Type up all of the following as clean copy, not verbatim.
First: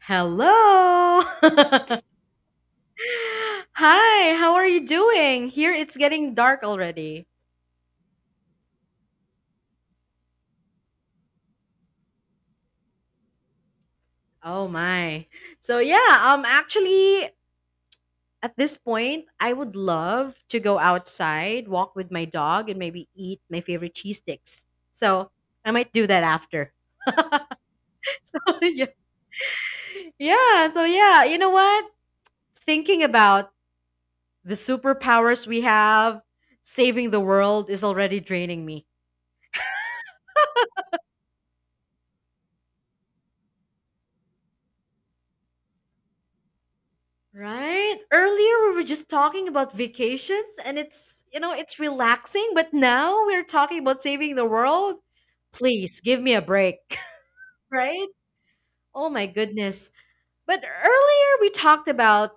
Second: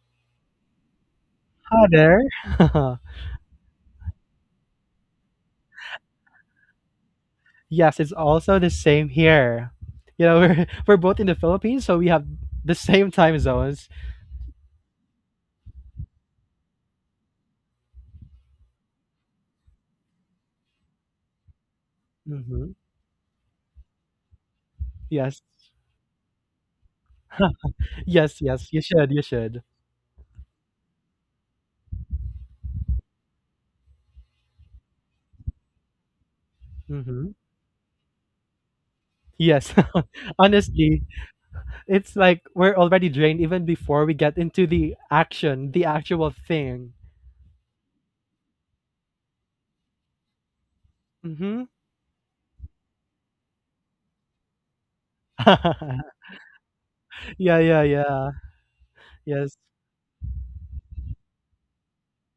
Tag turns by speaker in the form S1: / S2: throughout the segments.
S1: Hello.
S2: Other.
S1: Hi, how are you doing? Here it's getting dark already.
S2: Yes, it's also the same here. You know, we're we're both in the Philippines, so we have the same time zones.
S1: Oh my. So yeah, actually at this point I would love to go outside, walk with my dog
S2: hmm
S1: and maybe eat my favorite cheese sticks. So
S2: Yes,
S1: I might do that after. So
S2: yes, yes. You
S1: yeah.
S2: should, you should.
S1: Yeah, so yeah, you know what? Thinking about the superpowers we have, saving the
S2: hmm
S1: world is already draining me.
S2: Yes, honestly, it's like we're already drained even before we get into the action, the actual thing.
S1: Right? Earlier we were just talking about vacations and it's, you know,
S2: hmm
S1: it's relaxing, but now we're talking about saving the world. Please give me a break.
S2: yeah, yeah,
S1: Right?
S2: yeah.
S1: Oh my
S2: Yes.
S1: goodness. But earlier we talked about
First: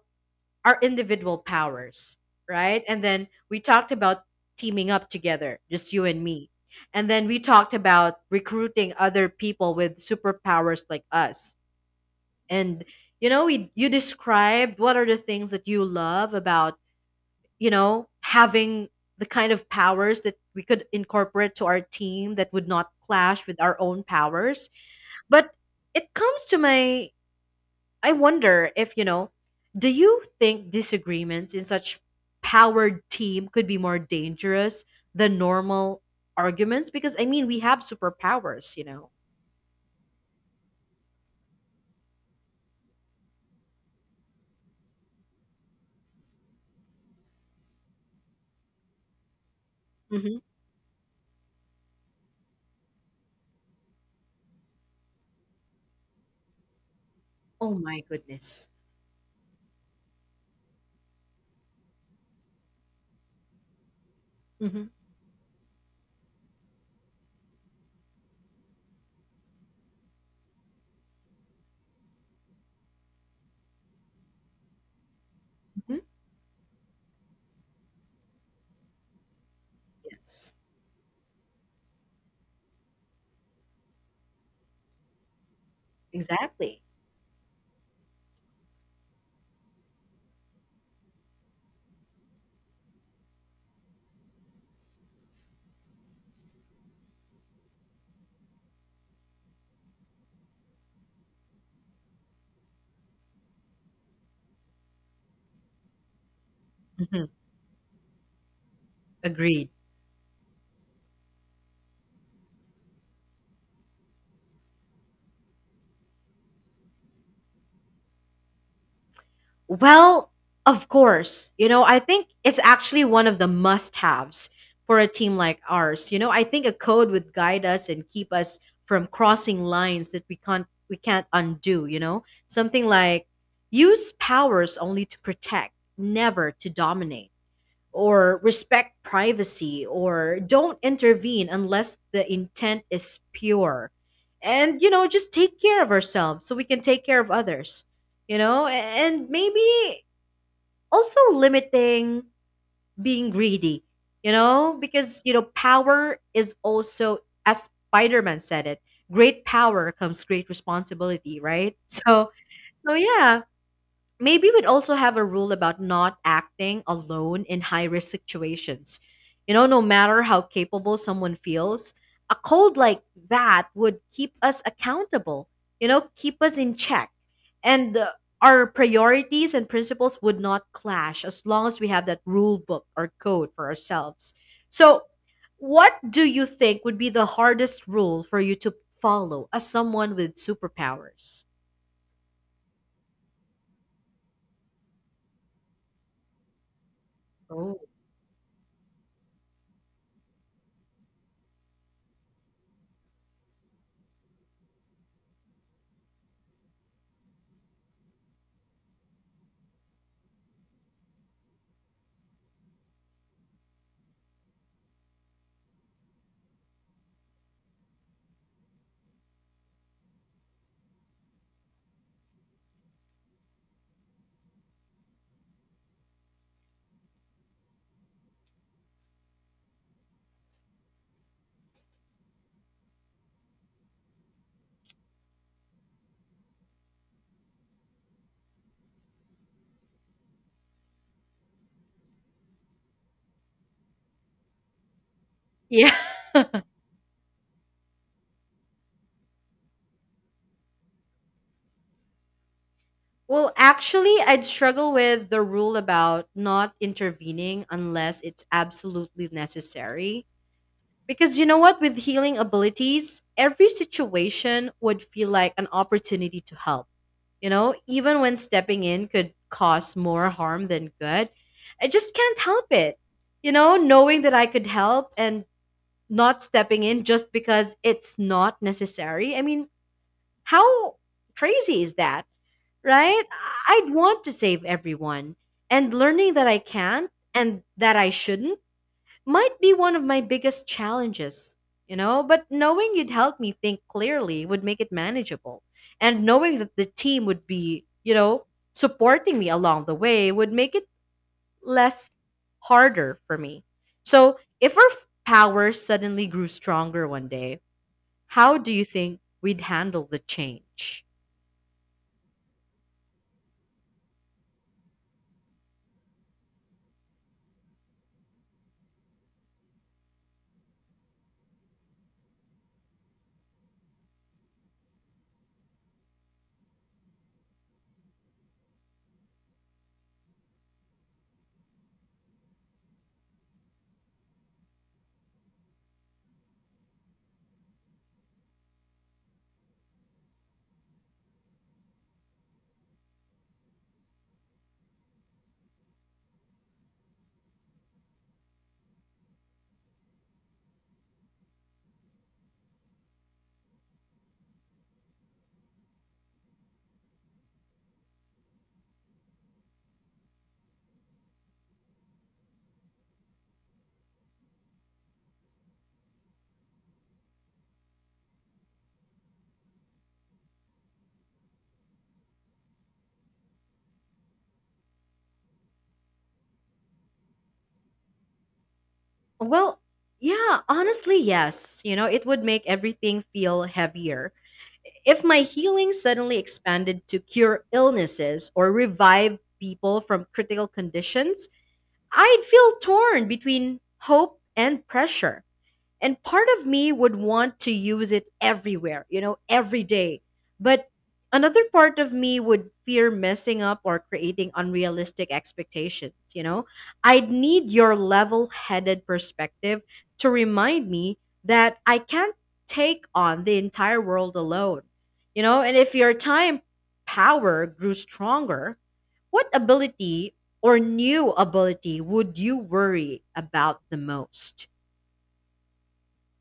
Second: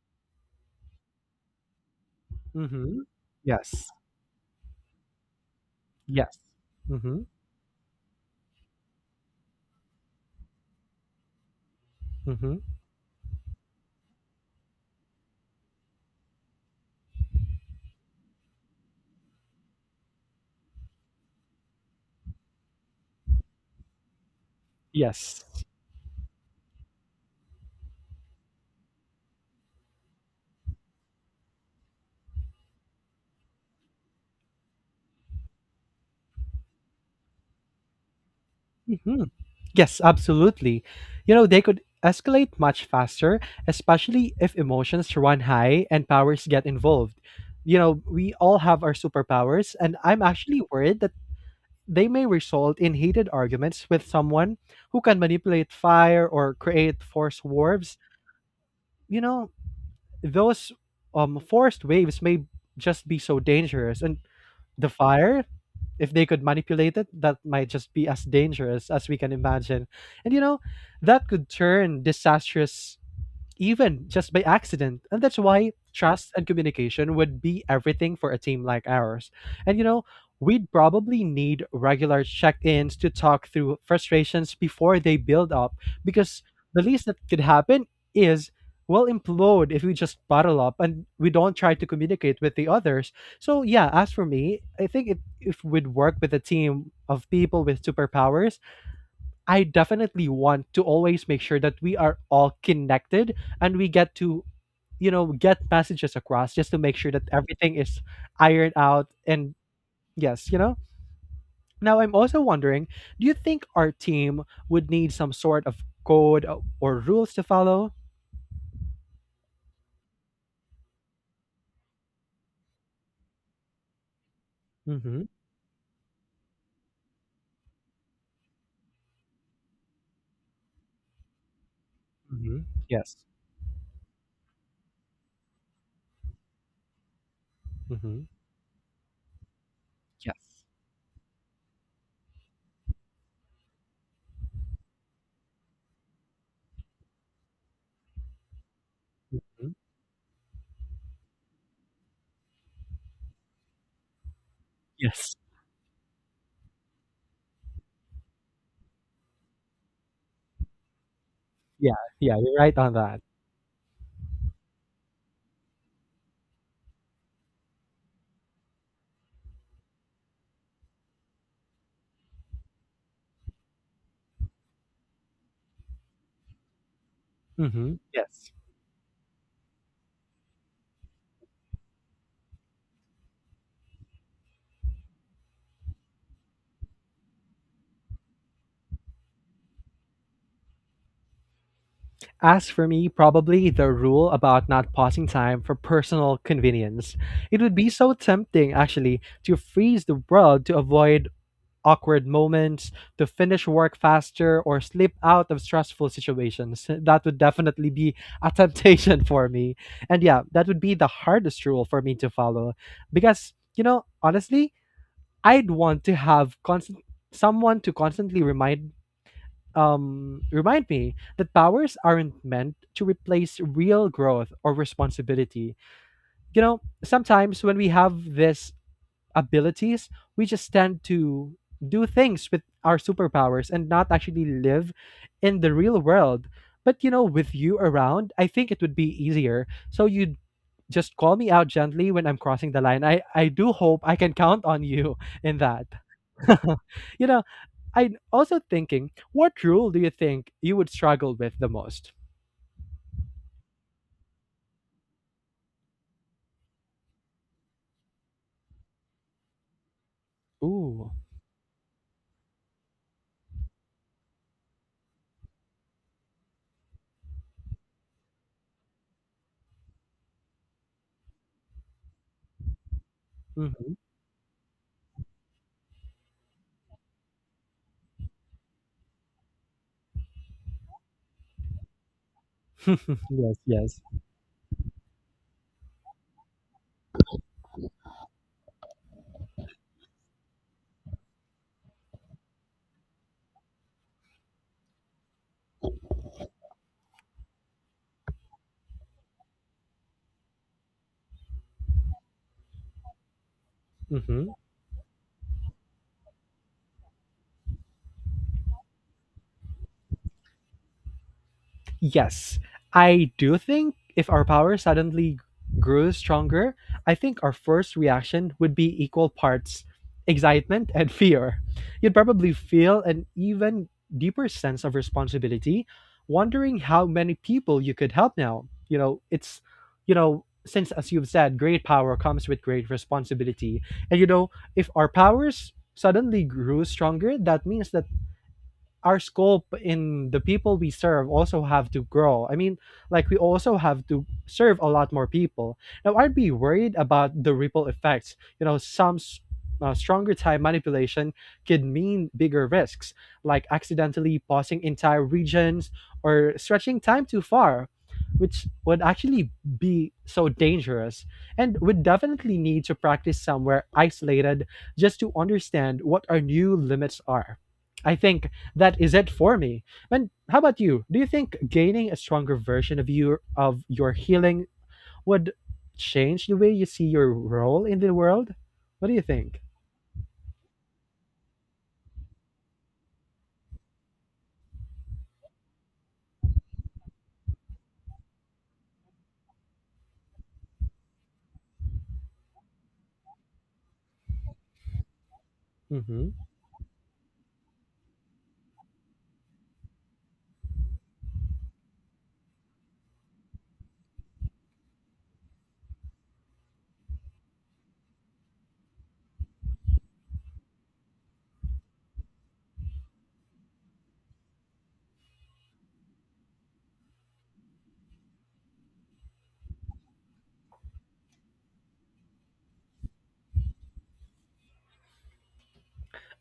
S1: our individual powers, right?
S2: hmm
S1: And then we
S2: Yes.
S1: talked about teaming up together, just you and
S2: Yes.
S1: me. And
S2: hmm
S1: then we talked about recruiting other people with superpowers like us.
S2: hmm
S1: And you know, we you described what are the things that you love about, having the kind of powers that we could incorporate to our team that would not clash with our own powers.
S2: Yes.
S1: But it comes to my, I wonder if, do you think disagreements in such powered team could be more dangerous than normal arguments? Because, I mean, we have superpowers, you know.
S2: Yes, absolutely. You know, they could escalate much faster, especially if emotions run high and powers get involved. You know, we all have our superpowers, and I'm
S1: Hmm.
S2: actually worried that they may result in heated arguments with someone who can manipulate fire or create force
S1: Oh
S2: waves.
S1: my goodness.
S2: You know, those forced waves may just be so dangerous. And
S1: Hmm.
S2: the fire, if they could manipulate it, that might just be as dangerous as we can imagine, and you know, that could turn disastrous even just by accident. And that's why
S1: Hmm.
S2: trust and communication would be everything for a team like ours. And you know,
S1: Yes,
S2: we'd probably need regular check ins to talk through frustrations before they build up, because
S1: exactly.
S2: the least that could happen is we'll implode if we just bottle up and we don't try to communicate with the others. So yeah, as for me, I think it if we'd work with a team of people with superpowers, I definitely want to always make sure that we are all connected and we get to, you know, get messages across just to make sure
S1: Hmm.
S2: that everything is ironed out. And
S1: Agreed.
S2: yes, you know, now I'm also wondering, do you think our team would need some sort of code or rules to follow?
S1: Well, of course. You know, I think it's actually one of the must haves for a
S2: Mm-hmm.
S1: team like ours. You know, I think a code would guide us and keep us from crossing lines that we can't undo, you know?
S2: Mm-hmm.
S1: Something
S2: Yes.
S1: like use powers only to protect, never to dominate,
S2: Mm-hmm.
S1: or respect privacy, or
S2: Yes.
S1: don't intervene unless the intent is pure, and just take care of ourselves so we can take care of others. And
S2: Mm-hmm.
S1: maybe also limiting being greedy, because
S2: Yes.
S1: power is also, as Spider-Man said it, great power comes great responsibility, right?
S2: Yeah.
S1: so
S2: Yeah. You're right
S1: so
S2: on that.
S1: yeah, maybe we'd also have a rule about not acting alone in high risk situations. You know, no matter how capable someone feels, a code like that would keep us accountable, you know, keep us in check.
S2: Mm-hmm.
S1: And
S2: Yes.
S1: our priorities and principles would not clash as long as we have that rule book or code for ourselves. So, what do you think would be the hardest rule for you to follow as someone with superpowers?
S2: As for me, probably the rule about not pausing time for personal convenience. It would
S1: Oh.
S2: be so tempting, actually, to freeze the world to avoid awkward moments, to finish work faster, or slip out of stressful situations. That would definitely be a temptation for me. And yeah, that would be the hardest rule for me to follow. Because, you know, honestly, I'd want to have constant someone to constantly remind remind me that powers aren't meant to replace real growth or responsibility. You know, sometimes when we have these abilities, we just tend to do things with our superpowers and not actually live in the real world. But you know, with you around, I think it would be easier. So you just call me out gently when I'm crossing the line. I do hope I can count on you in that.
S1: Yeah.
S2: You know, I'm also thinking, what rule do you think you would struggle with the most?
S1: Well, actually, I'd struggle with the rule about not intervening unless it's absolutely necessary.
S2: Ooh.
S1: Because you know what? With healing abilities, every situation would feel like an opportunity to help. You know, even when stepping in could cause more harm than good, I just can't help it. You know,
S2: hmm
S1: knowing that I could help and not stepping in just because it's not necessary. I mean, how crazy is that? Right?
S2: Yes,
S1: I'd
S2: yes.
S1: want to save everyone. And learning that I can't and that I shouldn't might be one of my biggest challenges, you know? But knowing you'd help me think clearly would make it manageable. And knowing that the team would be, you know, supporting me along the way would make it less harder for me. So
S2: hmm
S1: if our powers suddenly grew stronger one day, how do you think we'd handle the change?
S2: Yes, I do think if our power suddenly grew stronger, I think our first reaction would be equal parts excitement and fear. You'd probably feel an even deeper sense of responsibility, wondering how many people you could help now. You know, it's, you know, since as you've said, great power comes with great responsibility. And you know, if our powers suddenly grew stronger, that means that our scope in the people we serve also have to grow. I mean, like, we also have to serve a lot more people. Now, I'd be worried about the ripple effects. You know, stronger time manipulation could mean bigger risks, like accidentally pausing entire regions or stretching time too far, which would actually be so dangerous, and would definitely need to practice somewhere isolated just to understand what our new limits are. I think that is it for me. And how about you? Do you think gaining a stronger version of your healing would change the way you see your role in the world? What do you think?
S1: Well, yeah, honestly, yes. You know, it would make everything feel heavier. If my healing suddenly expanded to cure illnesses or revive people from critical conditions, I'd feel torn between hope and pressure, and
S2: hmm
S1: part of me would want to use it everywhere, every day. But another part of me would fear messing up or creating unrealistic expectations. I'd need your level-headed perspective to remind me that I can't take on the entire world alone. And if your time power grew stronger, what ability or new ability would you worry about the most?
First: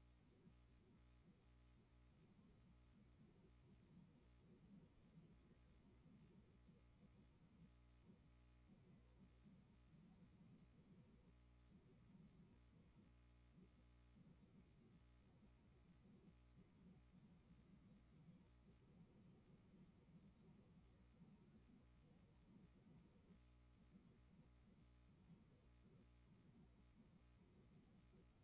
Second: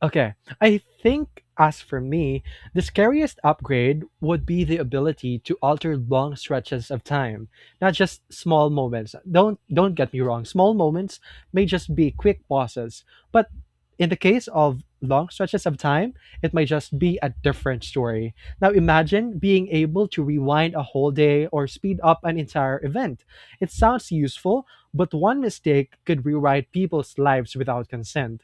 S2: Okay. I think, as for me, the scariest upgrade would be the ability to alter long stretches of time, not just small moments. Don't get me wrong, small moments may just be quick pauses, but in the case of long stretches of time, it might just be a different story. Now imagine being able to rewind a whole day or speed up an entire event. It sounds useful, but one mistake could rewrite people's lives without consent,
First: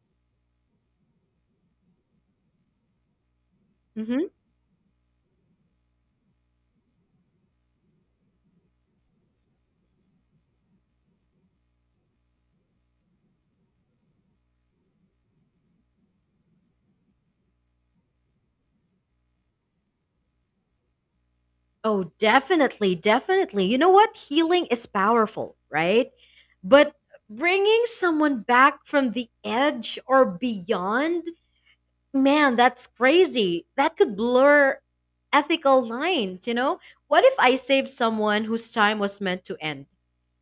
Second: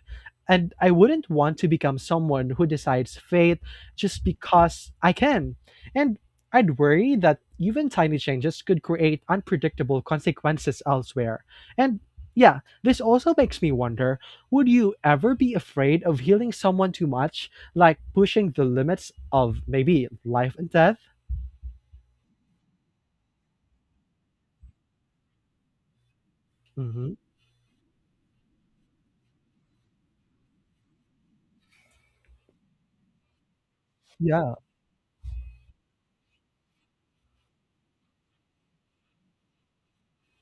S2: and I wouldn't want to become someone who decides fate just
S1: Hmm.
S2: because I can. And I'd worry that even tiny changes could create unpredictable consequences elsewhere. And yeah, this also makes me wonder, would you ever be afraid of healing someone too much, like pushing the limits of maybe life and death?
S1: Oh, definitely, definitely. You know what? Healing is powerful, right? But
S2: hmm
S1: bringing someone back from the edge or beyond, man, that's crazy. That could
S2: Yeah.
S1: blur ethical lines, you know? What if I save someone whose time was meant to end?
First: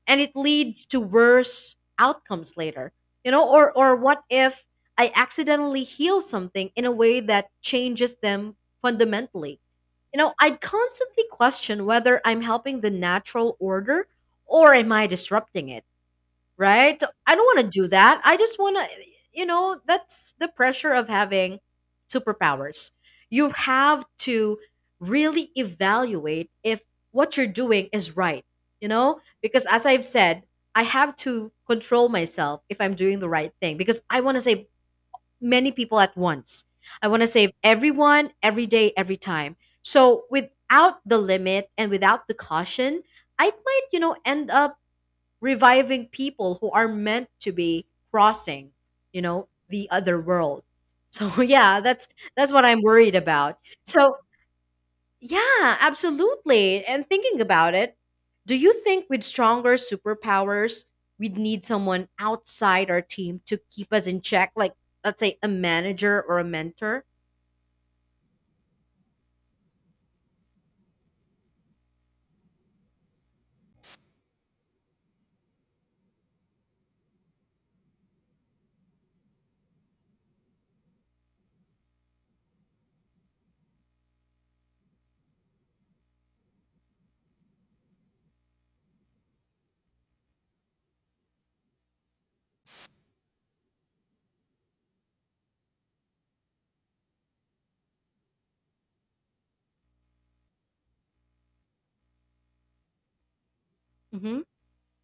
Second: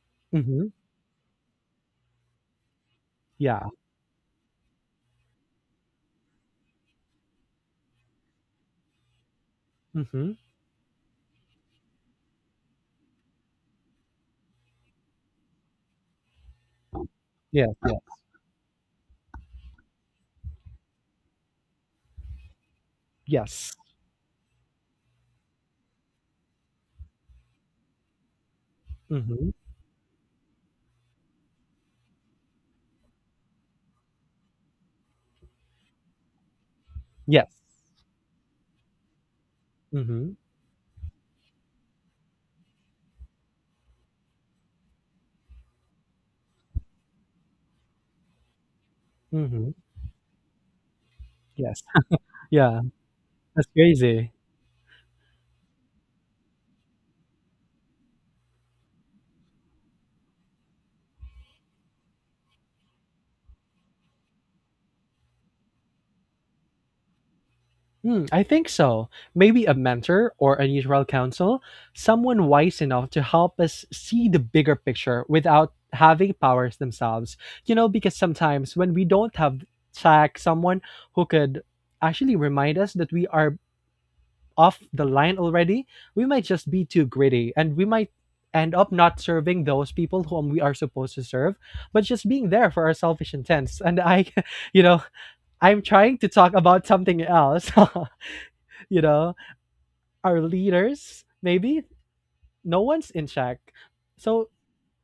S1: And it
S2: hmm
S1: leads to worse outcomes later.
S2: Yeah.
S1: Or what if I accidentally heal something in a way that changes them fundamentally?
S2: hmm
S1: I'd constantly question whether I'm helping the natural order, or am I disrupting it. Right? I don't want
S2: Yeah.
S1: to do
S2: Yeah.
S1: that. I just want to, you know, That's the pressure of having superpowers. You
S2: Yes.
S1: have to really evaluate if what you're doing is right, you know?
S2: hmm
S1: Because as I've said, I have to control myself if I'm doing the right thing because I want to save many people at once. I want to save
S2: Yes.
S1: everyone, every day, every time. So
S2: hmm
S1: without the limit and without the caution, I might end up reviving people who are meant to be crossing
S2: hmm
S1: the other world. So yeah,
S2: Yes.
S1: that's that's what
S2: Yeah.
S1: I'm worried about.
S2: That's
S1: So
S2: crazy.
S1: yeah, absolutely. And thinking about it, do you think with stronger superpowers, we'd need someone outside our team to keep us in check, like let's say a manager or a mentor?
S2: Hmm, I think so. Maybe a mentor or a neutral counsel, someone wise enough to help us see the bigger picture without having powers themselves. You know, because sometimes when we don't have tech, someone who could actually remind us that we are off the line already, we might just be too gritty, and we might end up not serving those people whom we are supposed to serve, but just being there for our selfish intents. And I, you know, I'm trying to talk about something else, you know, our leaders maybe, no one's in check,
S1: Hmm.
S2: so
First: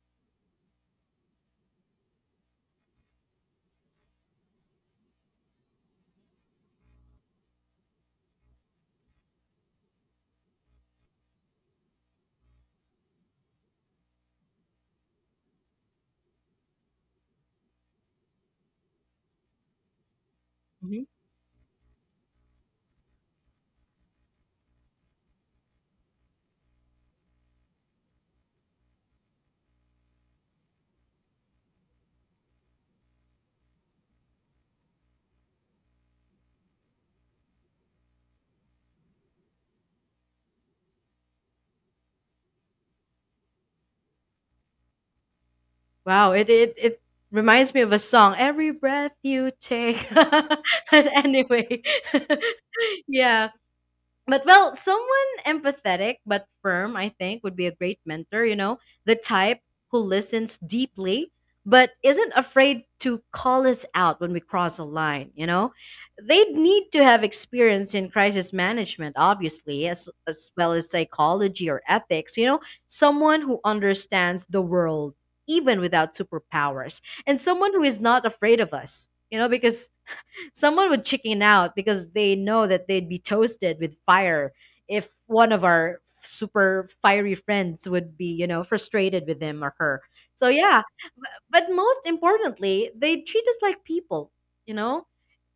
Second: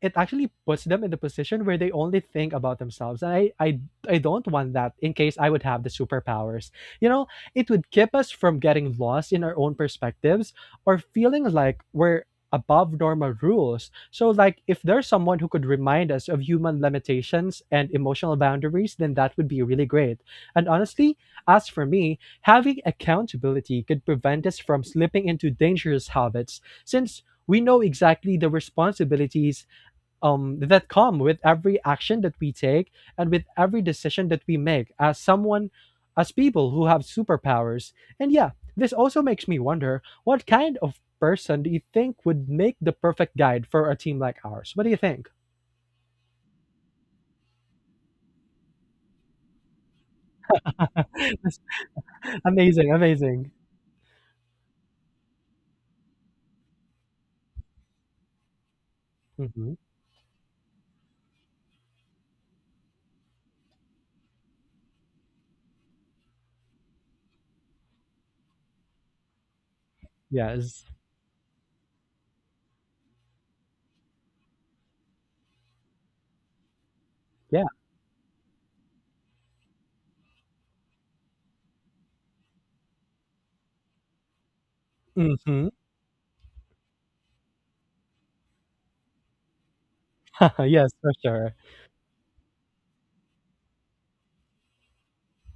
S2: it actually puts them in the position where they only think about themselves, and I I don't want that in case I would have the superpowers. You know, it would keep us from getting lost in our own perspectives or feeling like we're above normal rules. So like, if there's someone who could remind us of human limitations and emotional boundaries, then that would be really great. And
S1: Hmm.
S2: honestly, as for me, having accountability could prevent us from slipping into dangerous habits, since we know exactly the responsibilities that come with every action that we take and with every decision that we make as someone, as people who have superpowers. And yeah, this also makes me wonder, what kind of person do you think would make the perfect guide for a team like ours? What do you think?
S1: Wow, it reminds me of a song, "Every Breath You Take." But
S2: That's
S1: anyway,
S2: amazing,
S1: yeah.
S2: amazing.
S1: But well, someone empathetic but firm, I think, would be a great mentor, you know, the type
S2: hmm
S1: who listens deeply but isn't afraid to call us out when we cross a line, you know? They'd need to have experience in crisis management, obviously, as well
S2: yes.
S1: as psychology or ethics, you know, someone who understands the world even without superpowers, and
S2: Yeah.
S1: someone who is not afraid of us, you know, because someone would chicken out because they know that they'd be toasted with fire if one of
S2: hmm
S1: our super fiery friends would be, you know, frustrated with him or her. So yeah,
S2: yes, for
S1: b-
S2: sure.
S1: but most importantly, they treat us like people, you know,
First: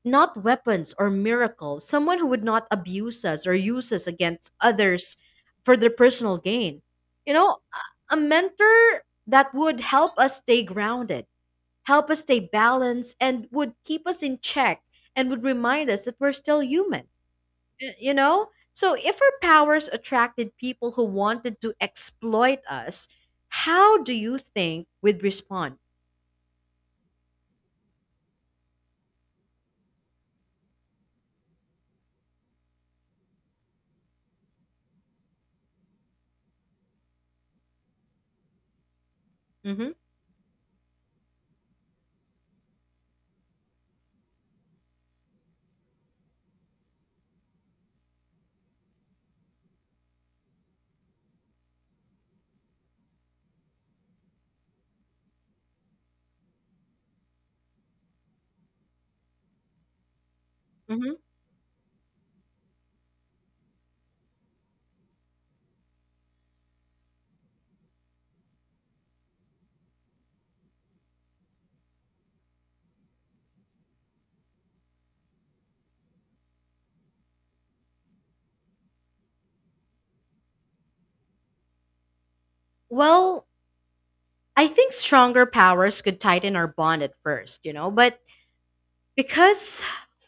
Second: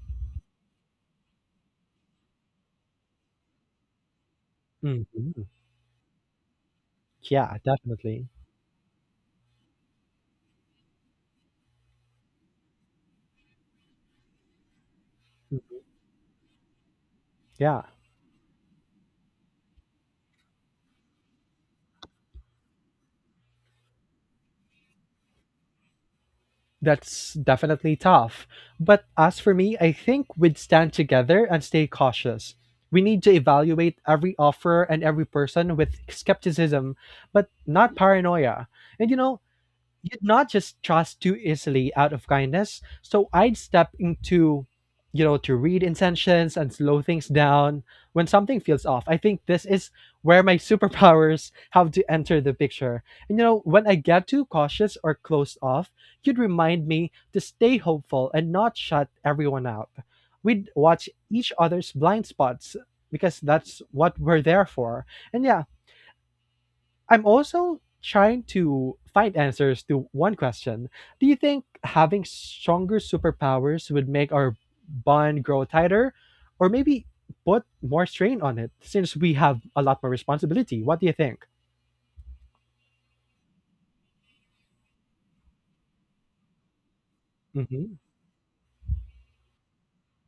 S1: not weapons or miracles. Someone who would not abuse us or use us against others
S2: hmm
S1: for their personal gain. You know,
S2: yeah,
S1: a
S2: definitely.
S1: mentor that would help us stay grounded, help us stay balanced, and would keep us in check and would
S2: Mm,
S1: remind us that we're still human.
S2: yeah.
S1: You know? So if our powers attracted people who wanted to exploit us, how do you think we'd respond?
S2: That's definitely tough. But as for me, I think we'd stand together and stay cautious. We need to evaluate every offer and every person with skepticism, but not paranoia. And you know,
S1: Hmm.
S2: you'd not just trust too easily out of kindness. So I'd step into, you know, to read intentions and slow things down when something feels off. I think this is where my superpowers have to enter the picture. And, you know, when I get too cautious or closed off, you'd remind me to stay hopeful and not shut everyone out. We'd watch
S1: Hmm.
S2: each other's blind spots because that's what we're there for. And yeah, I'm also trying to find answers to one question. Do you think having stronger superpowers would make our bond grow tighter, or maybe put more strain on it since we have a lot more responsibility? What do you think?
S1: Well, I think stronger powers could tighten our bond at first, you know,
S2: Mhm.
S1: but because,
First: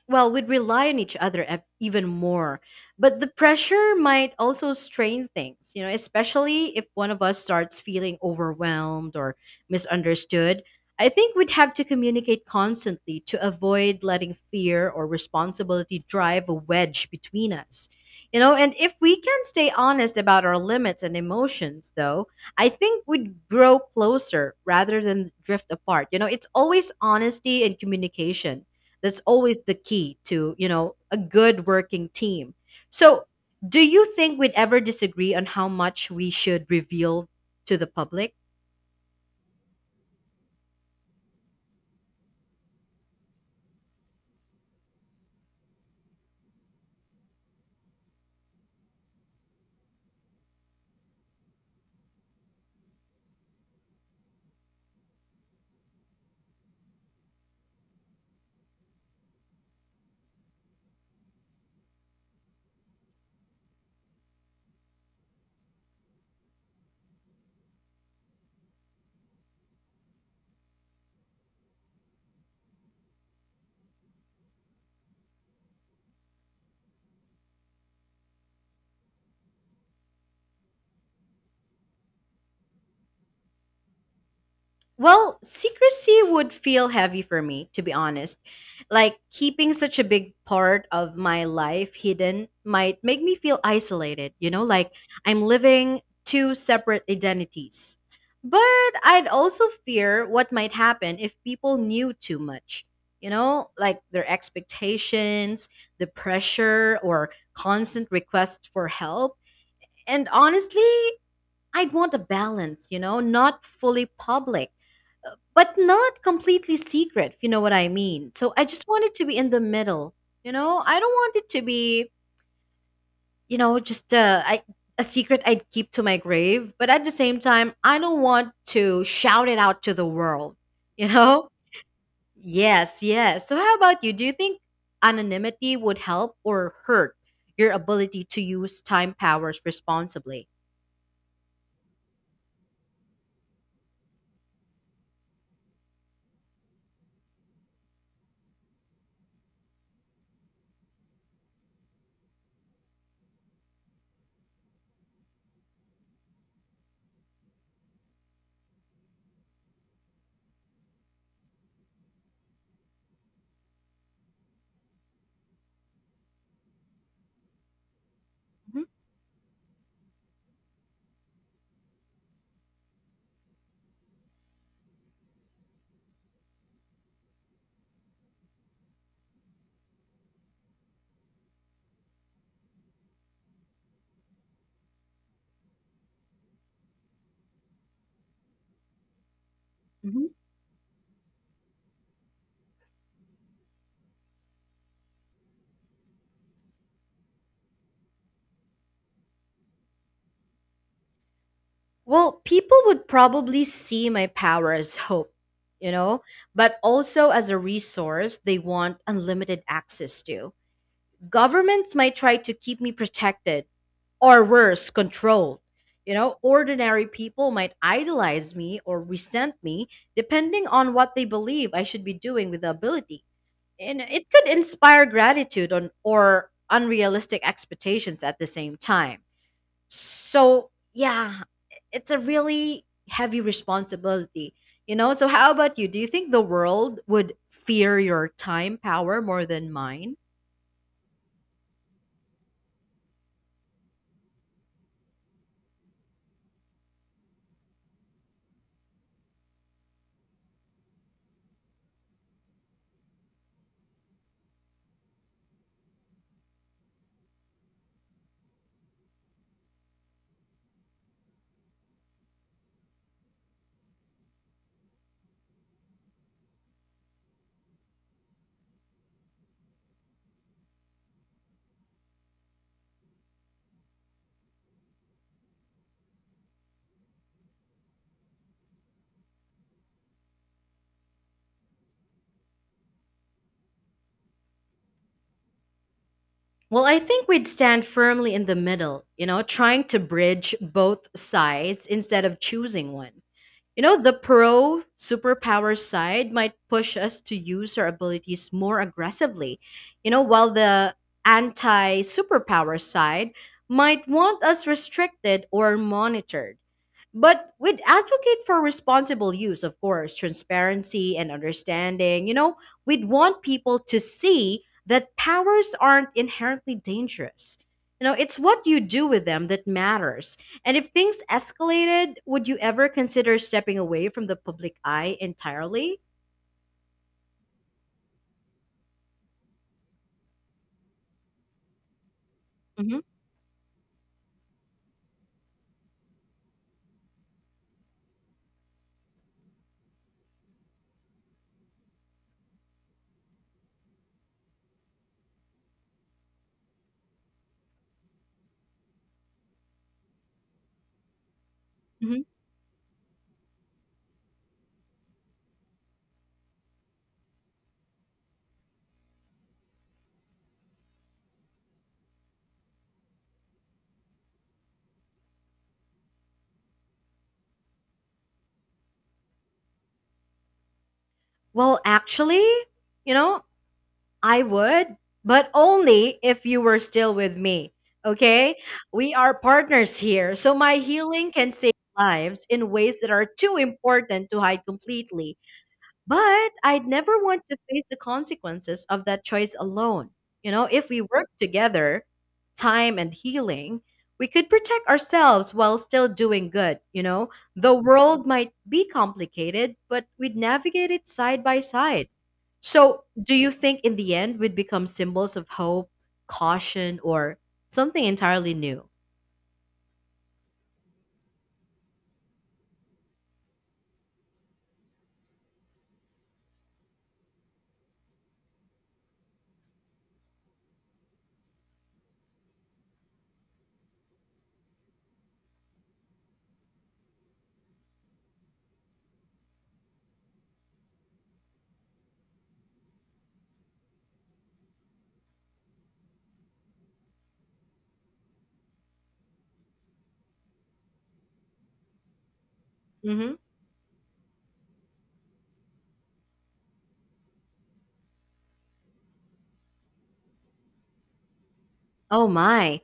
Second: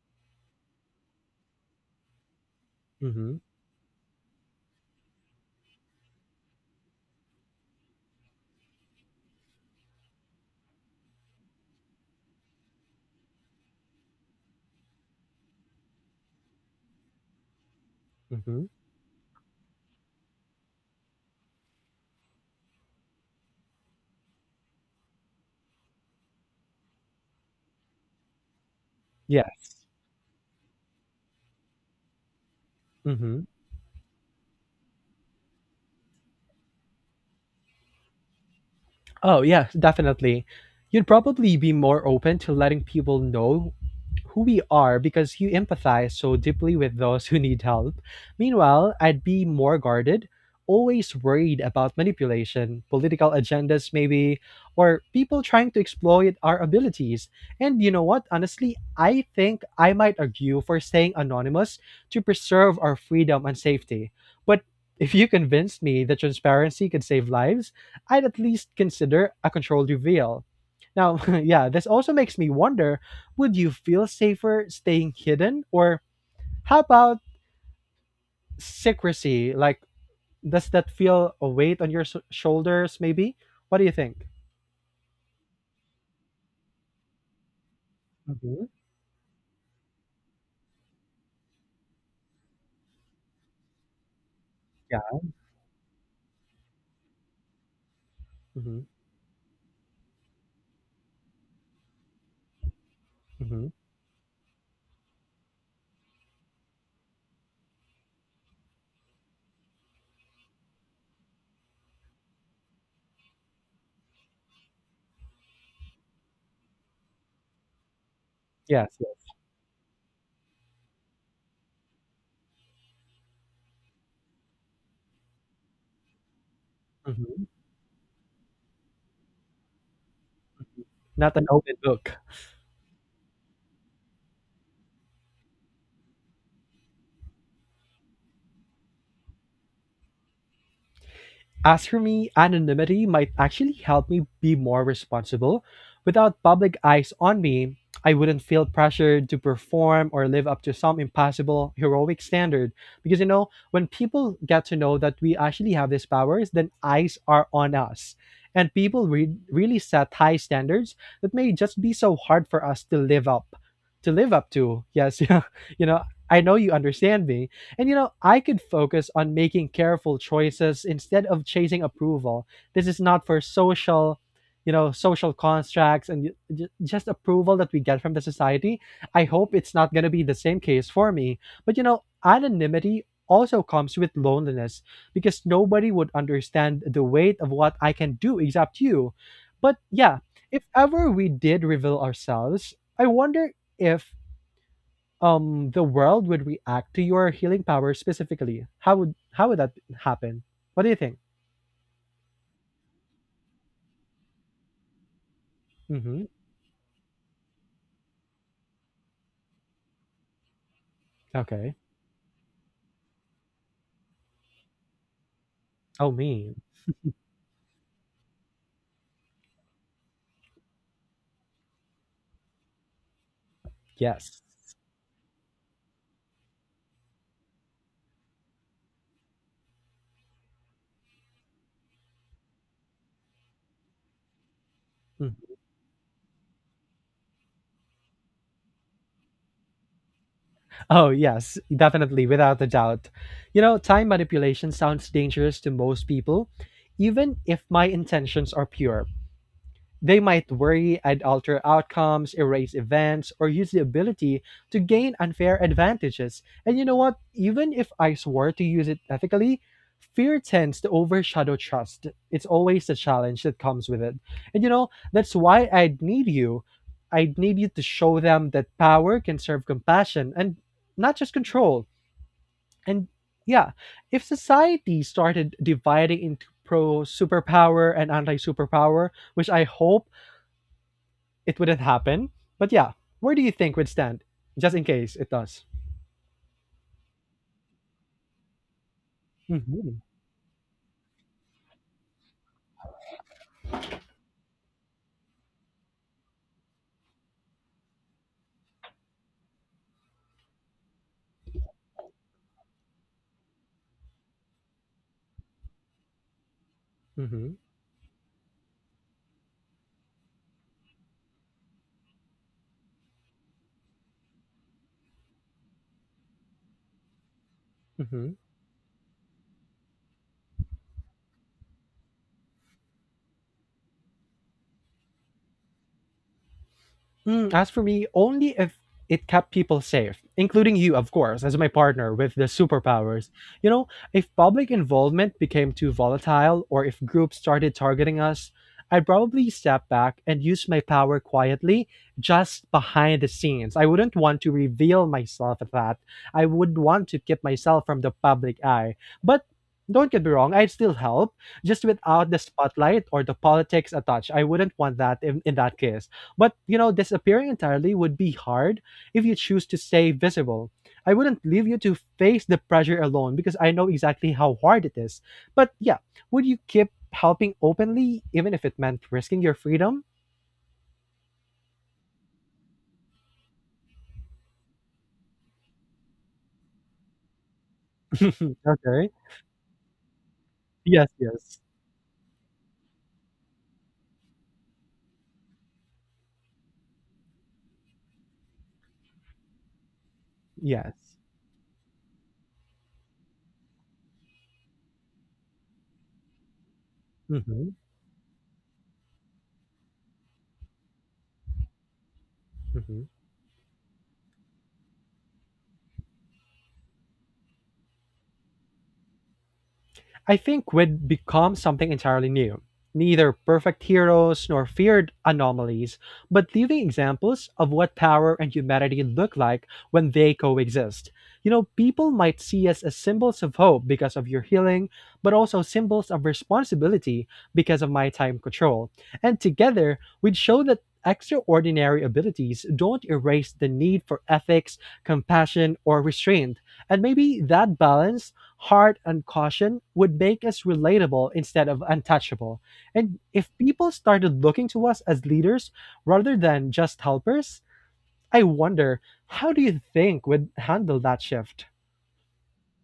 S1: well, we'd rely on each other even more. But the
S2: Mhm.
S1: pressure might also strain things, you know, especially if one of us starts feeling overwhelmed or misunderstood. I think we'd have to communicate constantly to avoid letting fear or responsibility drive a wedge between us. You know,
S2: Mhm.
S1: and if we can stay honest about our limits and emotions, though, I think we'd grow closer rather than drift apart. You know, it's always honesty and communication that's always the
S2: Yes.
S1: key to, you know, a good working team. So,
S2: Mhm.
S1: do you think we'd ever disagree on how much we should reveal to the public?
S2: Oh, yes, definitely. You'd probably be more open to letting people know who we are because you empathize so deeply with those who need help. Meanwhile, I'd be more guarded, always worried about manipulation, political agendas, maybe, or people trying to exploit our abilities. And you know what? Honestly, I think I might argue for staying anonymous to preserve our freedom and safety. But if you convinced me that transparency could save lives, I'd at least consider a controlled reveal. Now, yeah, this also makes me wonder, would you feel safer staying hidden? Or how about secrecy? Like, does that feel a weight on your shoulders, maybe? What do you think?
S1: Well, secrecy would feel heavy for me, to be honest.
S2: hmm
S1: Like keeping such a big part of my life hidden might make me feel isolated, you know, like
S2: Yeah.
S1: I'm living two separate identities.
S2: hmm
S1: But I'd also fear what might happen if people knew too much, you
S2: hmm
S1: know, like their expectations, the pressure, or constant requests for help. And honestly, I'd want a balance, you know, not fully public but not completely secret, if you know what I mean. So I just
S2: Yes,
S1: want it
S2: yes.
S1: to be in the middle. You know, I don't want it to be, you know, just uh, I, a secret I'd keep to my grave. But at the same
S2: hmm
S1: time, I don't want to shout it out to the world. You
S2: Not an
S1: know?
S2: open book.
S1: Yes, yes. So how about you? Do you think anonymity would help or hurt your ability to use time powers responsibly?
S2: As for me, anonymity might actually help me be more responsible. Without public eyes on me, I wouldn't feel pressured to perform or live up to some impossible heroic standard. Because you know, when people get to know that we actually have these powers, then eyes are on us. And people really set high standards that may just be so hard for us to live up to live up to. Yes, yeah. You know, I know you understand me, and you know, I could
S1: Mhm,
S2: focus on making careful choices instead of chasing approval. This is not for social, you know, social contracts and just approval that we get from the society. I hope it's not going to be the same case for me. But you know, anonymity also comes with loneliness, because nobody would understand the weight of what I can do except you. But yeah,
S1: mhm.
S2: if ever we did reveal ourselves, I wonder if the world would react to your healing power specifically. How would how would that happen? What do you think?
S1: Well, people would probably see my power as hope, you know,
S2: Mm-hmm.
S1: but also as a resource they want unlimited access to.
S2: Okay.
S1: Governments might try to keep me protected, or worse, controlled.
S2: Oh
S1: You know,
S2: me.
S1: ordinary people might idolize me or resent me depending on what they believe I should be doing with the ability. And it
S2: Yes.
S1: could inspire gratitude on, or unrealistic expectations at the same time. So yeah, it's a really heavy responsibility, you know? So
S2: Mm.
S1: how about you? Do you think the world would fear your time power more than mine?
S2: Oh yes, definitely, without a doubt. You know, time manipulation sounds dangerous to most people even if my intentions are pure. They might worry and alter outcomes, erase events, or use the ability to gain unfair advantages. And you know what? Even if I swore to use it ethically, fear tends to overshadow trust. It's always the challenge that comes with it. And you know, that's why I'd need you. I'd need you to show them that power can serve compassion and not just control. And yeah, if society started dividing into pro superpower and anti superpower, which I hope it wouldn't happen. But yeah, where do you think would stand just in case it does?
S1: Well, I think we'd stand firmly in the middle, you know, trying to
S2: Hmm,
S1: bridge both sides instead of choosing one. You know, the pro superpower side might push us to use our abilities more aggressively, you know, while the anti superpower side might want us restricted or monitored.
S2: hmm,
S1: But we'd advocate for responsible use, of course, transparency and understanding. You know, we'd want people to see that powers aren't inherently dangerous. You know,
S2: hmm.
S1: it's what you do with them that matters, and if things escalated, would you ever consider stepping away from the public eye entirely?
S2: Mm, as for me, only if it kept people safe, including you, of course, as my partner with the
S1: hmm
S2: superpowers. You know, if public involvement became too volatile or if groups started targeting us, I'd probably step back and use my power quietly, just behind the scenes. I wouldn't want to reveal myself at that. I would want to keep myself from the public eye. But don't get me wrong, I'd still help, just
S1: hmm
S2: without the spotlight or the politics attached. I wouldn't want that in that case. But, you know, disappearing entirely would be hard if you choose to stay visible. I wouldn't leave you to face the pressure alone because I know exactly how hard it is. But yeah, would you keep helping openly even if it meant risking your freedom?
S1: Well, actually, you know, I would, but only if you were still with me. Okay?
S2: Okay.
S1: We are partners here, so my
S2: Yes,
S1: healing can
S2: yes.
S1: save lives in ways that are too important to hide completely. But I'd never want to face the consequences of that choice alone. You know, if
S2: Yes.
S1: we work together, time and healing, we could protect ourselves while still doing good. You know, the
S2: Mhm.
S1: world might be complicated, but we'd navigate it side by side. So,
S2: Mhm.
S1: do you think in the end we'd become symbols of hope, caution, or something entirely new?
S2: I think would become something entirely new. Neither perfect heroes nor feared anomalies, but living examples of what power and humanity look like when they coexist. You know, people might see us as symbols of hope because of your healing, but also symbols of responsibility because of my time control. And together, we'd show that extraordinary abilities don't erase the need for ethics, compassion, or restraint. And maybe that balance, heart and caution, would make us relatable instead of untouchable. And
S1: hmm
S2: if people started looking to us as leaders rather than just helpers, I wonder, how do you think would handle that shift?
S1: Oh my.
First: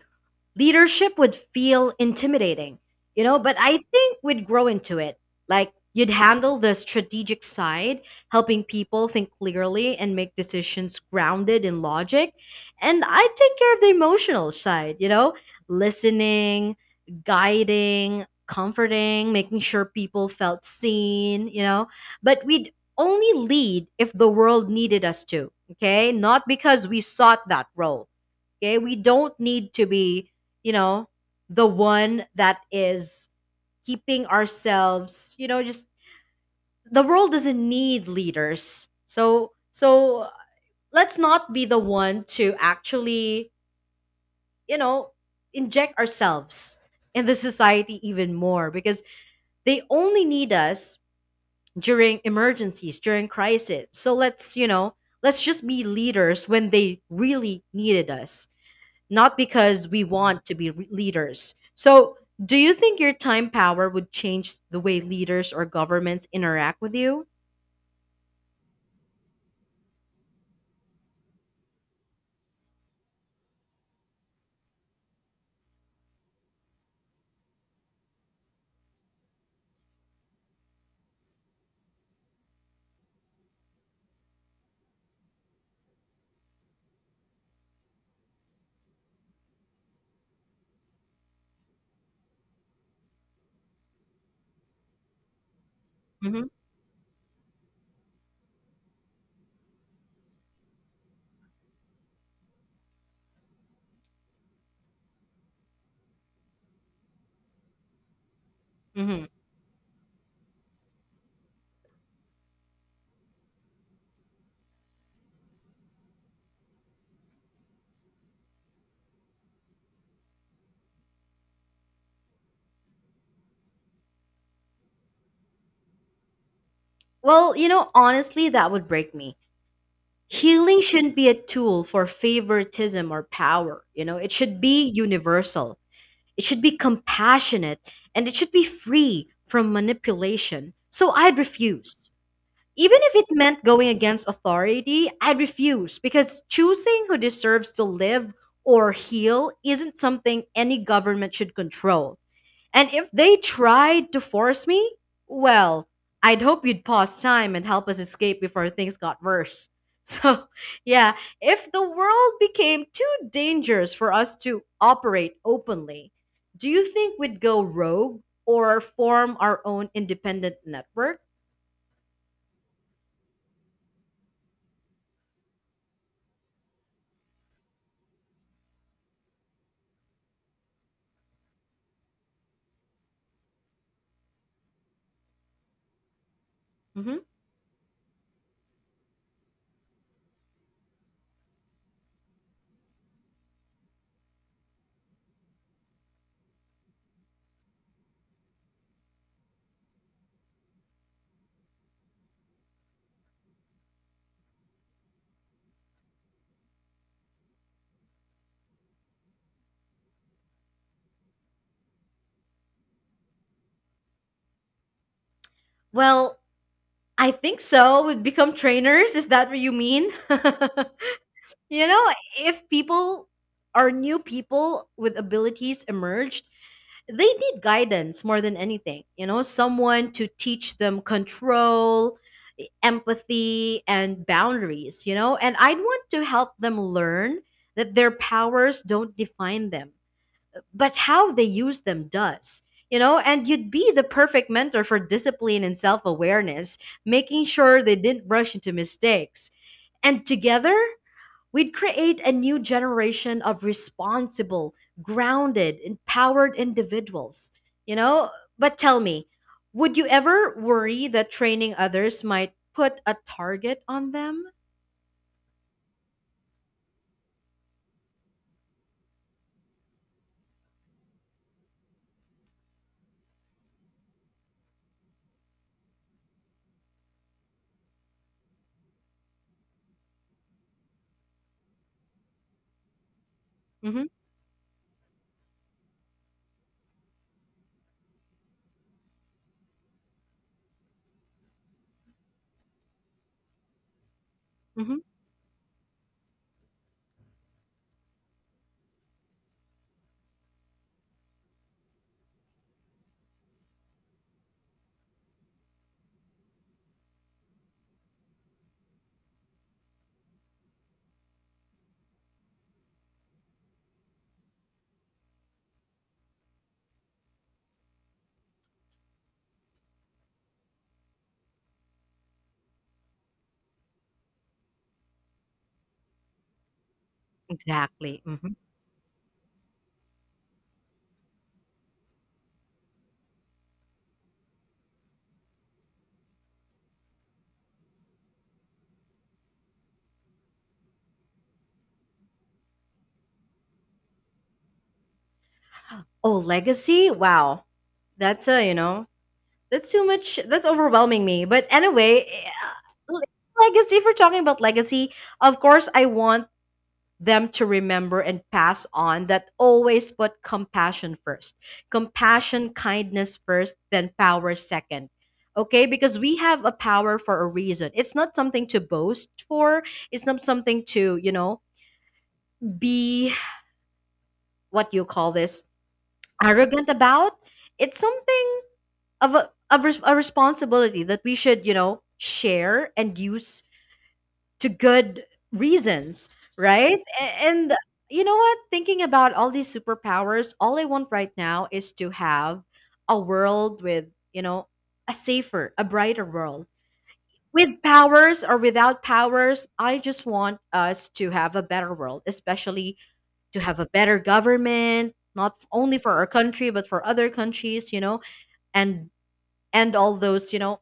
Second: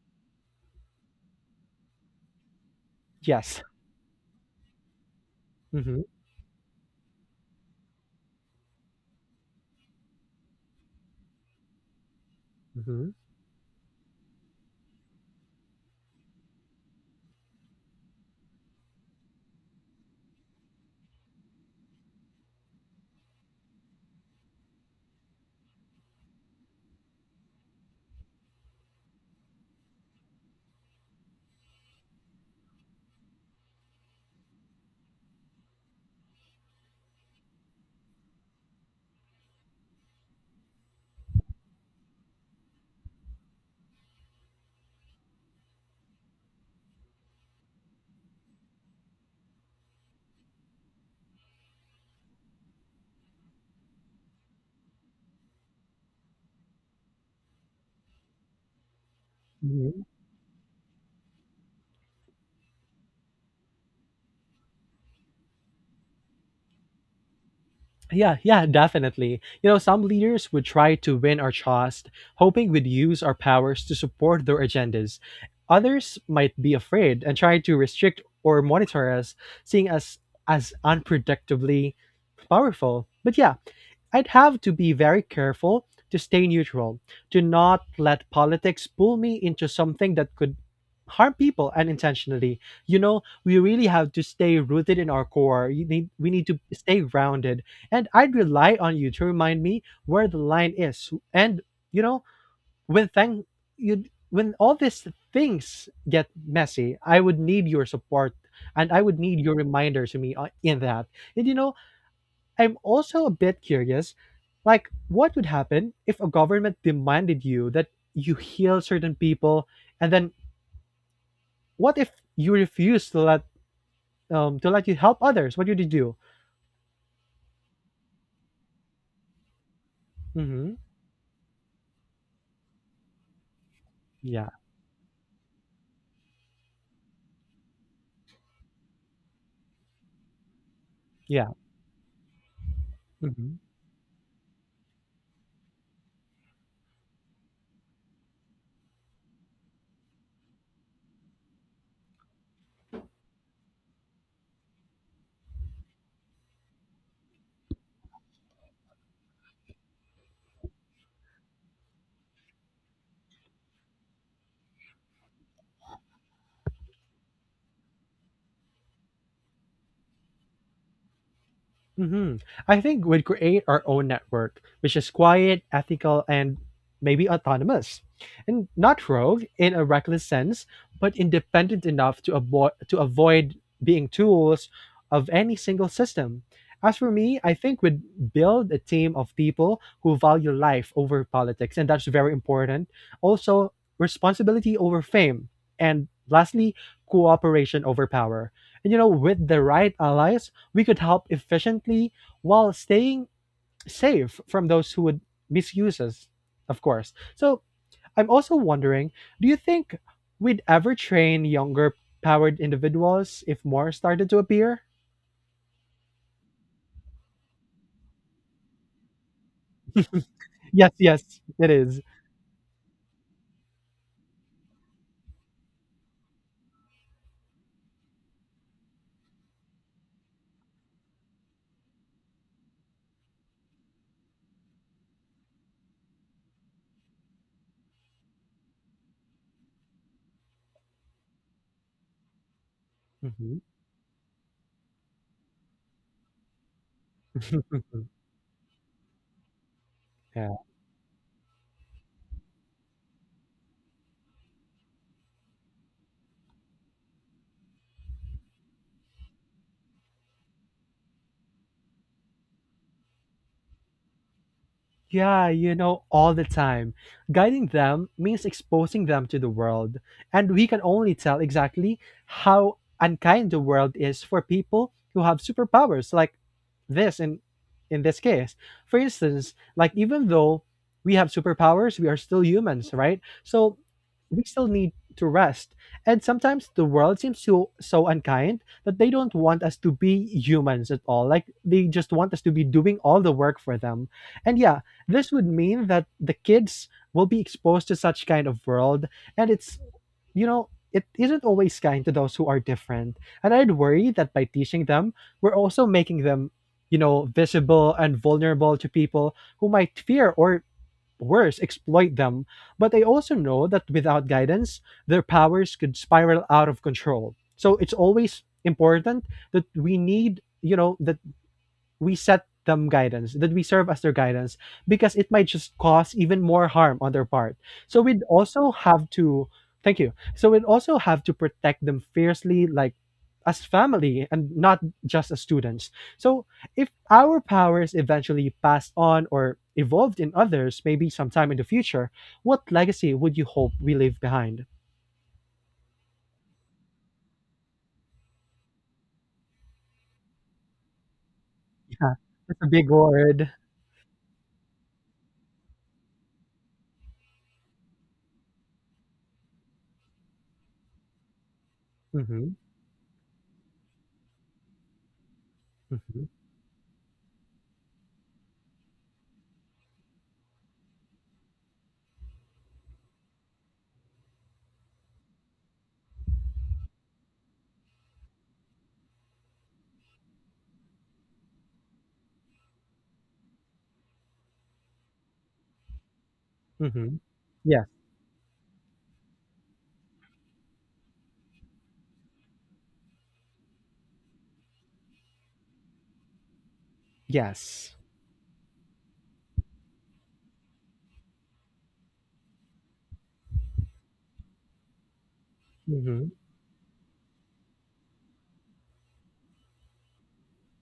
S1: Leadership would feel intimidating, you know, but
S2: Yes.
S1: I think we'd grow into it. Like
S2: Hmm,
S1: you'd handle the strategic side, helping people think clearly and make decisions grounded in logic. And I'd take care of the emotional side, you know, listening, guiding, comforting, making sure people felt seen, you know, but we'd only lead if the world needed us to, okay? Not because we sought that role. Okay. We don't need to be, you know, the one that is keeping ourselves, you know, just the world doesn't need leaders. So, let's not be the one to actually, you know, inject ourselves in the society even more because they only need us during emergencies, during crisis. So let's, you know, let's just be leaders when they really needed us. Not because we
S2: hmm.
S1: want to be leaders. So, do you think your time power would change the way leaders or governments interact with you?
S2: Yeah, yeah, definitely. You know, some leaders would try to win our trust, hoping we'd use our powers to support their agendas. Others might be afraid and try to restrict or monitor us, seeing us as unpredictably powerful. But yeah, I'd have to be very careful to stay neutral, to not let politics pull me into something that could harm people unintentionally. You know, we really have to stay rooted in our core. You need, we
S1: hmm
S2: need to stay grounded. And I'd rely on you to remind me where the line is. And, you know, when thank you when all these things get messy, I would need your support and I would
S1: hmm
S2: need your reminder to me in that. And you know, I'm also a bit curious, like what would happen if a government demanded you that you heal certain people, and then what if you refuse to let you help others? What would you do?
S1: Well, you know, honestly, that would break me.
S2: Mm-hmm.
S1: Healing shouldn't be a tool for favoritism or power. You know, it
S2: Yeah,
S1: should be universal, it should be compassionate, and it should be free from manipulation. So, I'd
S2: yeah.
S1: refuse. Even if it
S2: Hmm,
S1: meant going against authority, I'd refuse because choosing who deserves to live or heal isn't something any government should control. And if they tried to force me, well, I'd hope you'd pause time and help us escape before things got worse. So, yeah, if the world became too dangerous for us to operate openly, do you think we'd go rogue or form our own independent network?
S2: hmm. I think we'd create our own network, which is quiet, ethical, and maybe autonomous, and not rogue in a reckless sense, but independent enough to avoid being tools of any single system. As for
S1: hmm
S2: me, I think we'd build a team of people who value life over politics, and that's very important. Also, responsibility over fame, and lastly, cooperation over power. And you know, with the right allies we could help efficiently while staying safe from those who would misuse us, of course. So I'm also wondering, do you think we'd ever train younger powered individuals if more started to appear?
S1: well, I think so. Would become trainers. Is that what you mean?
S2: Yes, yes, it
S1: You
S2: is.
S1: know, if people are new people with abilities emerged, they need guidance more than anything. You know, someone to teach them control, empathy, and boundaries, you know, and I'd want to help them learn that their powers don't define them but how they use them does. You know, and
S2: Mhm.
S1: you'd be the perfect mentor for discipline and self awareness, making sure they didn't rush into mistakes. And
S2: Yeah.
S1: together, we'd create a new generation of responsible, grounded, empowered individuals. You know, but tell me, would you ever worry that training others might put a target on them?
S2: Yeah, you know, all the time. Guiding them means exposing them to the world, and we can only tell exactly how unkind the world is for people who have superpowers like this in this case. For instance, like even though we have superpowers, we are still humans, right? So
S1: hmm
S2: we still need to rest. And sometimes the world seems so unkind that they don't want us to be humans at all. Like they just want us to be doing all the work for them. And yeah,
S1: hmm
S2: this would mean that the kids will be exposed to such kind of world and it's, you know, it isn't always kind to those who are different. And I'd worry that by teaching them, we're also making them, you know, visible and vulnerable to people who might fear or worse, exploit them. But I also know that without guidance, their powers could spiral out of control. So it's always important that we need, you know, that we set them guidance, that we serve as their guidance, because it might just cause even more harm on their part. So
S1: Exactly.
S2: we'd also have to, thank you. So we'd also have to protect them fiercely, like as family and not just as students. So if our powers eventually passed on or evolved in others, maybe sometime in the future, what legacy would you hope we leave behind?
S1: Oh, legacy? Wow. That's a, you know, That's too much. That's overwhelming me. But
S2: Yeah,
S1: anyway,
S2: that's a big word.
S1: legacy, if we're talking about legacy, of course, I want them to remember and pass on that always put compassion first.
S2: Mm-hmm.
S1: Compassion, kindness first, then power second. Okay, because
S2: Mm-hmm.
S1: we have a power for a reason. It's not something to boast for. It's not something to, you know, be what do you call this arrogant about. It's something of a, of res- a responsibility that we should, you know, share and use to good reasons, right?
S2: Mm-hmm.
S1: And
S2: Yes.
S1: you know what, thinking about all these superpowers, all I want right now is to have a world with, you know, a safer, a brighter world with
S2: Yes.
S1: powers or without powers. I just want us to have a better world, especially to have a better government, not only for our
S2: Mm-hmm.
S1: country but for other countries, you know, and and all those, you know,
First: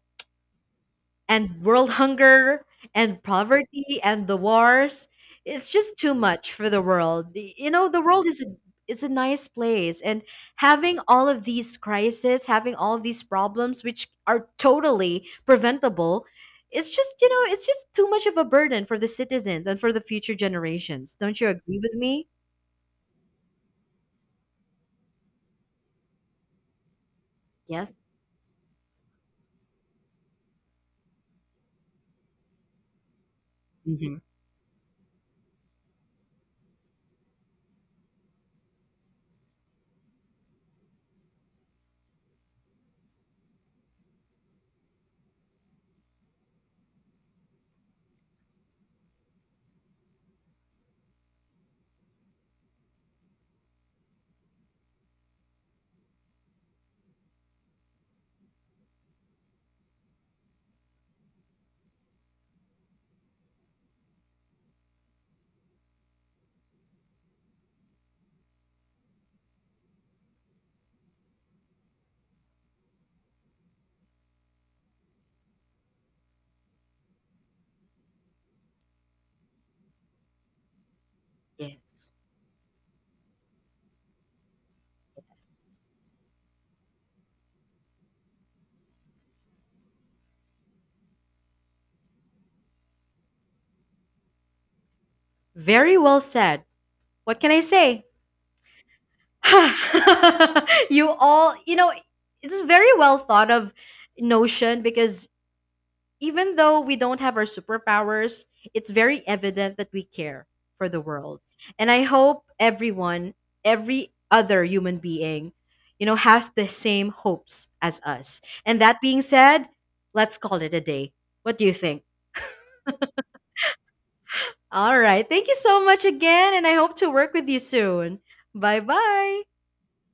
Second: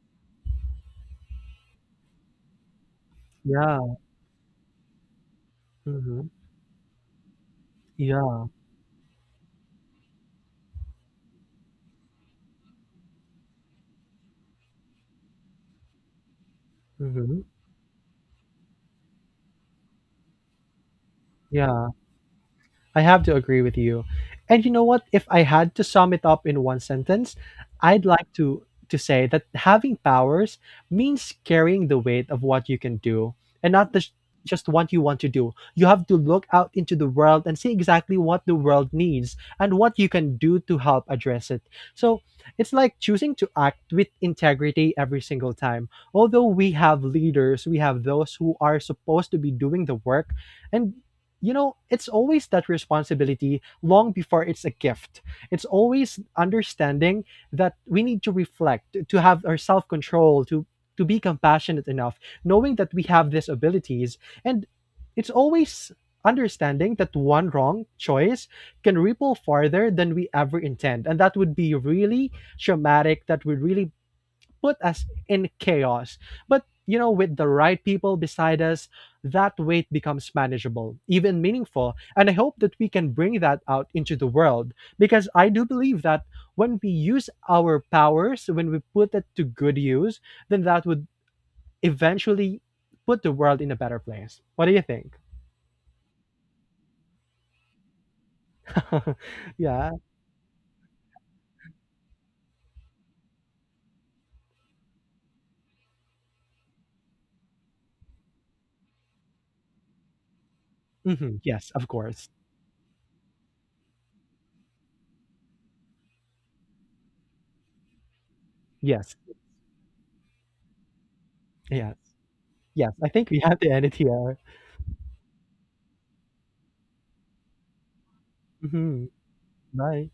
S1: and world hunger and
S2: Yeah.
S1: poverty and the wars. It's just too
S2: Mm-hmm.
S1: much for the world. You know, the world is
S2: Yeah.
S1: is a nice place, and having all of these crises, having all of these problems which are totally preventable, it's just, you
S2: Mhm.
S1: know, it's just too much of a burden for the citizens and for the future generations. Don't you agree
S2: Yeah.
S1: with me?
S2: I have to agree with you. And you know what? If I had to sum it up in one sentence,
S1: Yes.
S2: I'd like to say that having powers means carrying the weight of what you can do and not the,
S1: Mhm.
S2: just what you want to do. You have to look out into the world and see exactly what the world needs and what you can do to help address it. So, it's like choosing to act with integrity every single time. Although we have leaders, we have those who are supposed to be doing the work, and you know, it's always that responsibility long before it's a gift. It's always understanding that we need to reflect, to have our self control, to be compassionate enough, knowing that we have these abilities, and it's always understanding that one wrong choice can ripple farther than we ever intend, and that would be really traumatic. That would really put us in chaos. But you know, with the right people beside us, that weight becomes manageable, even meaningful.
S1: Yes.
S2: And I hope that we can bring that out into the world because I do believe that when we use our powers, when we put it to good use, then that would eventually put the world in a better place. What do you think?
S1: Very well said. What can I say?
S2: Yeah.
S1: You all, you know, it's a very well thought of notion because even though we don't have our superpowers, it's very evident that we care for the
S2: Hmm.
S1: world.
S2: Yes, of
S1: And I
S2: course.
S1: hope everyone, every other human being, you know, has the same hopes as us. And that
S2: Yes.
S1: being said, let's call it a day. What do you
S2: Yes.
S1: think?
S2: Yes. I think we have to end it here.
S1: All right. Thank you so much again. And I hope to work with you soon. Bye
S2: Hmm.
S1: bye.
S2: Bye.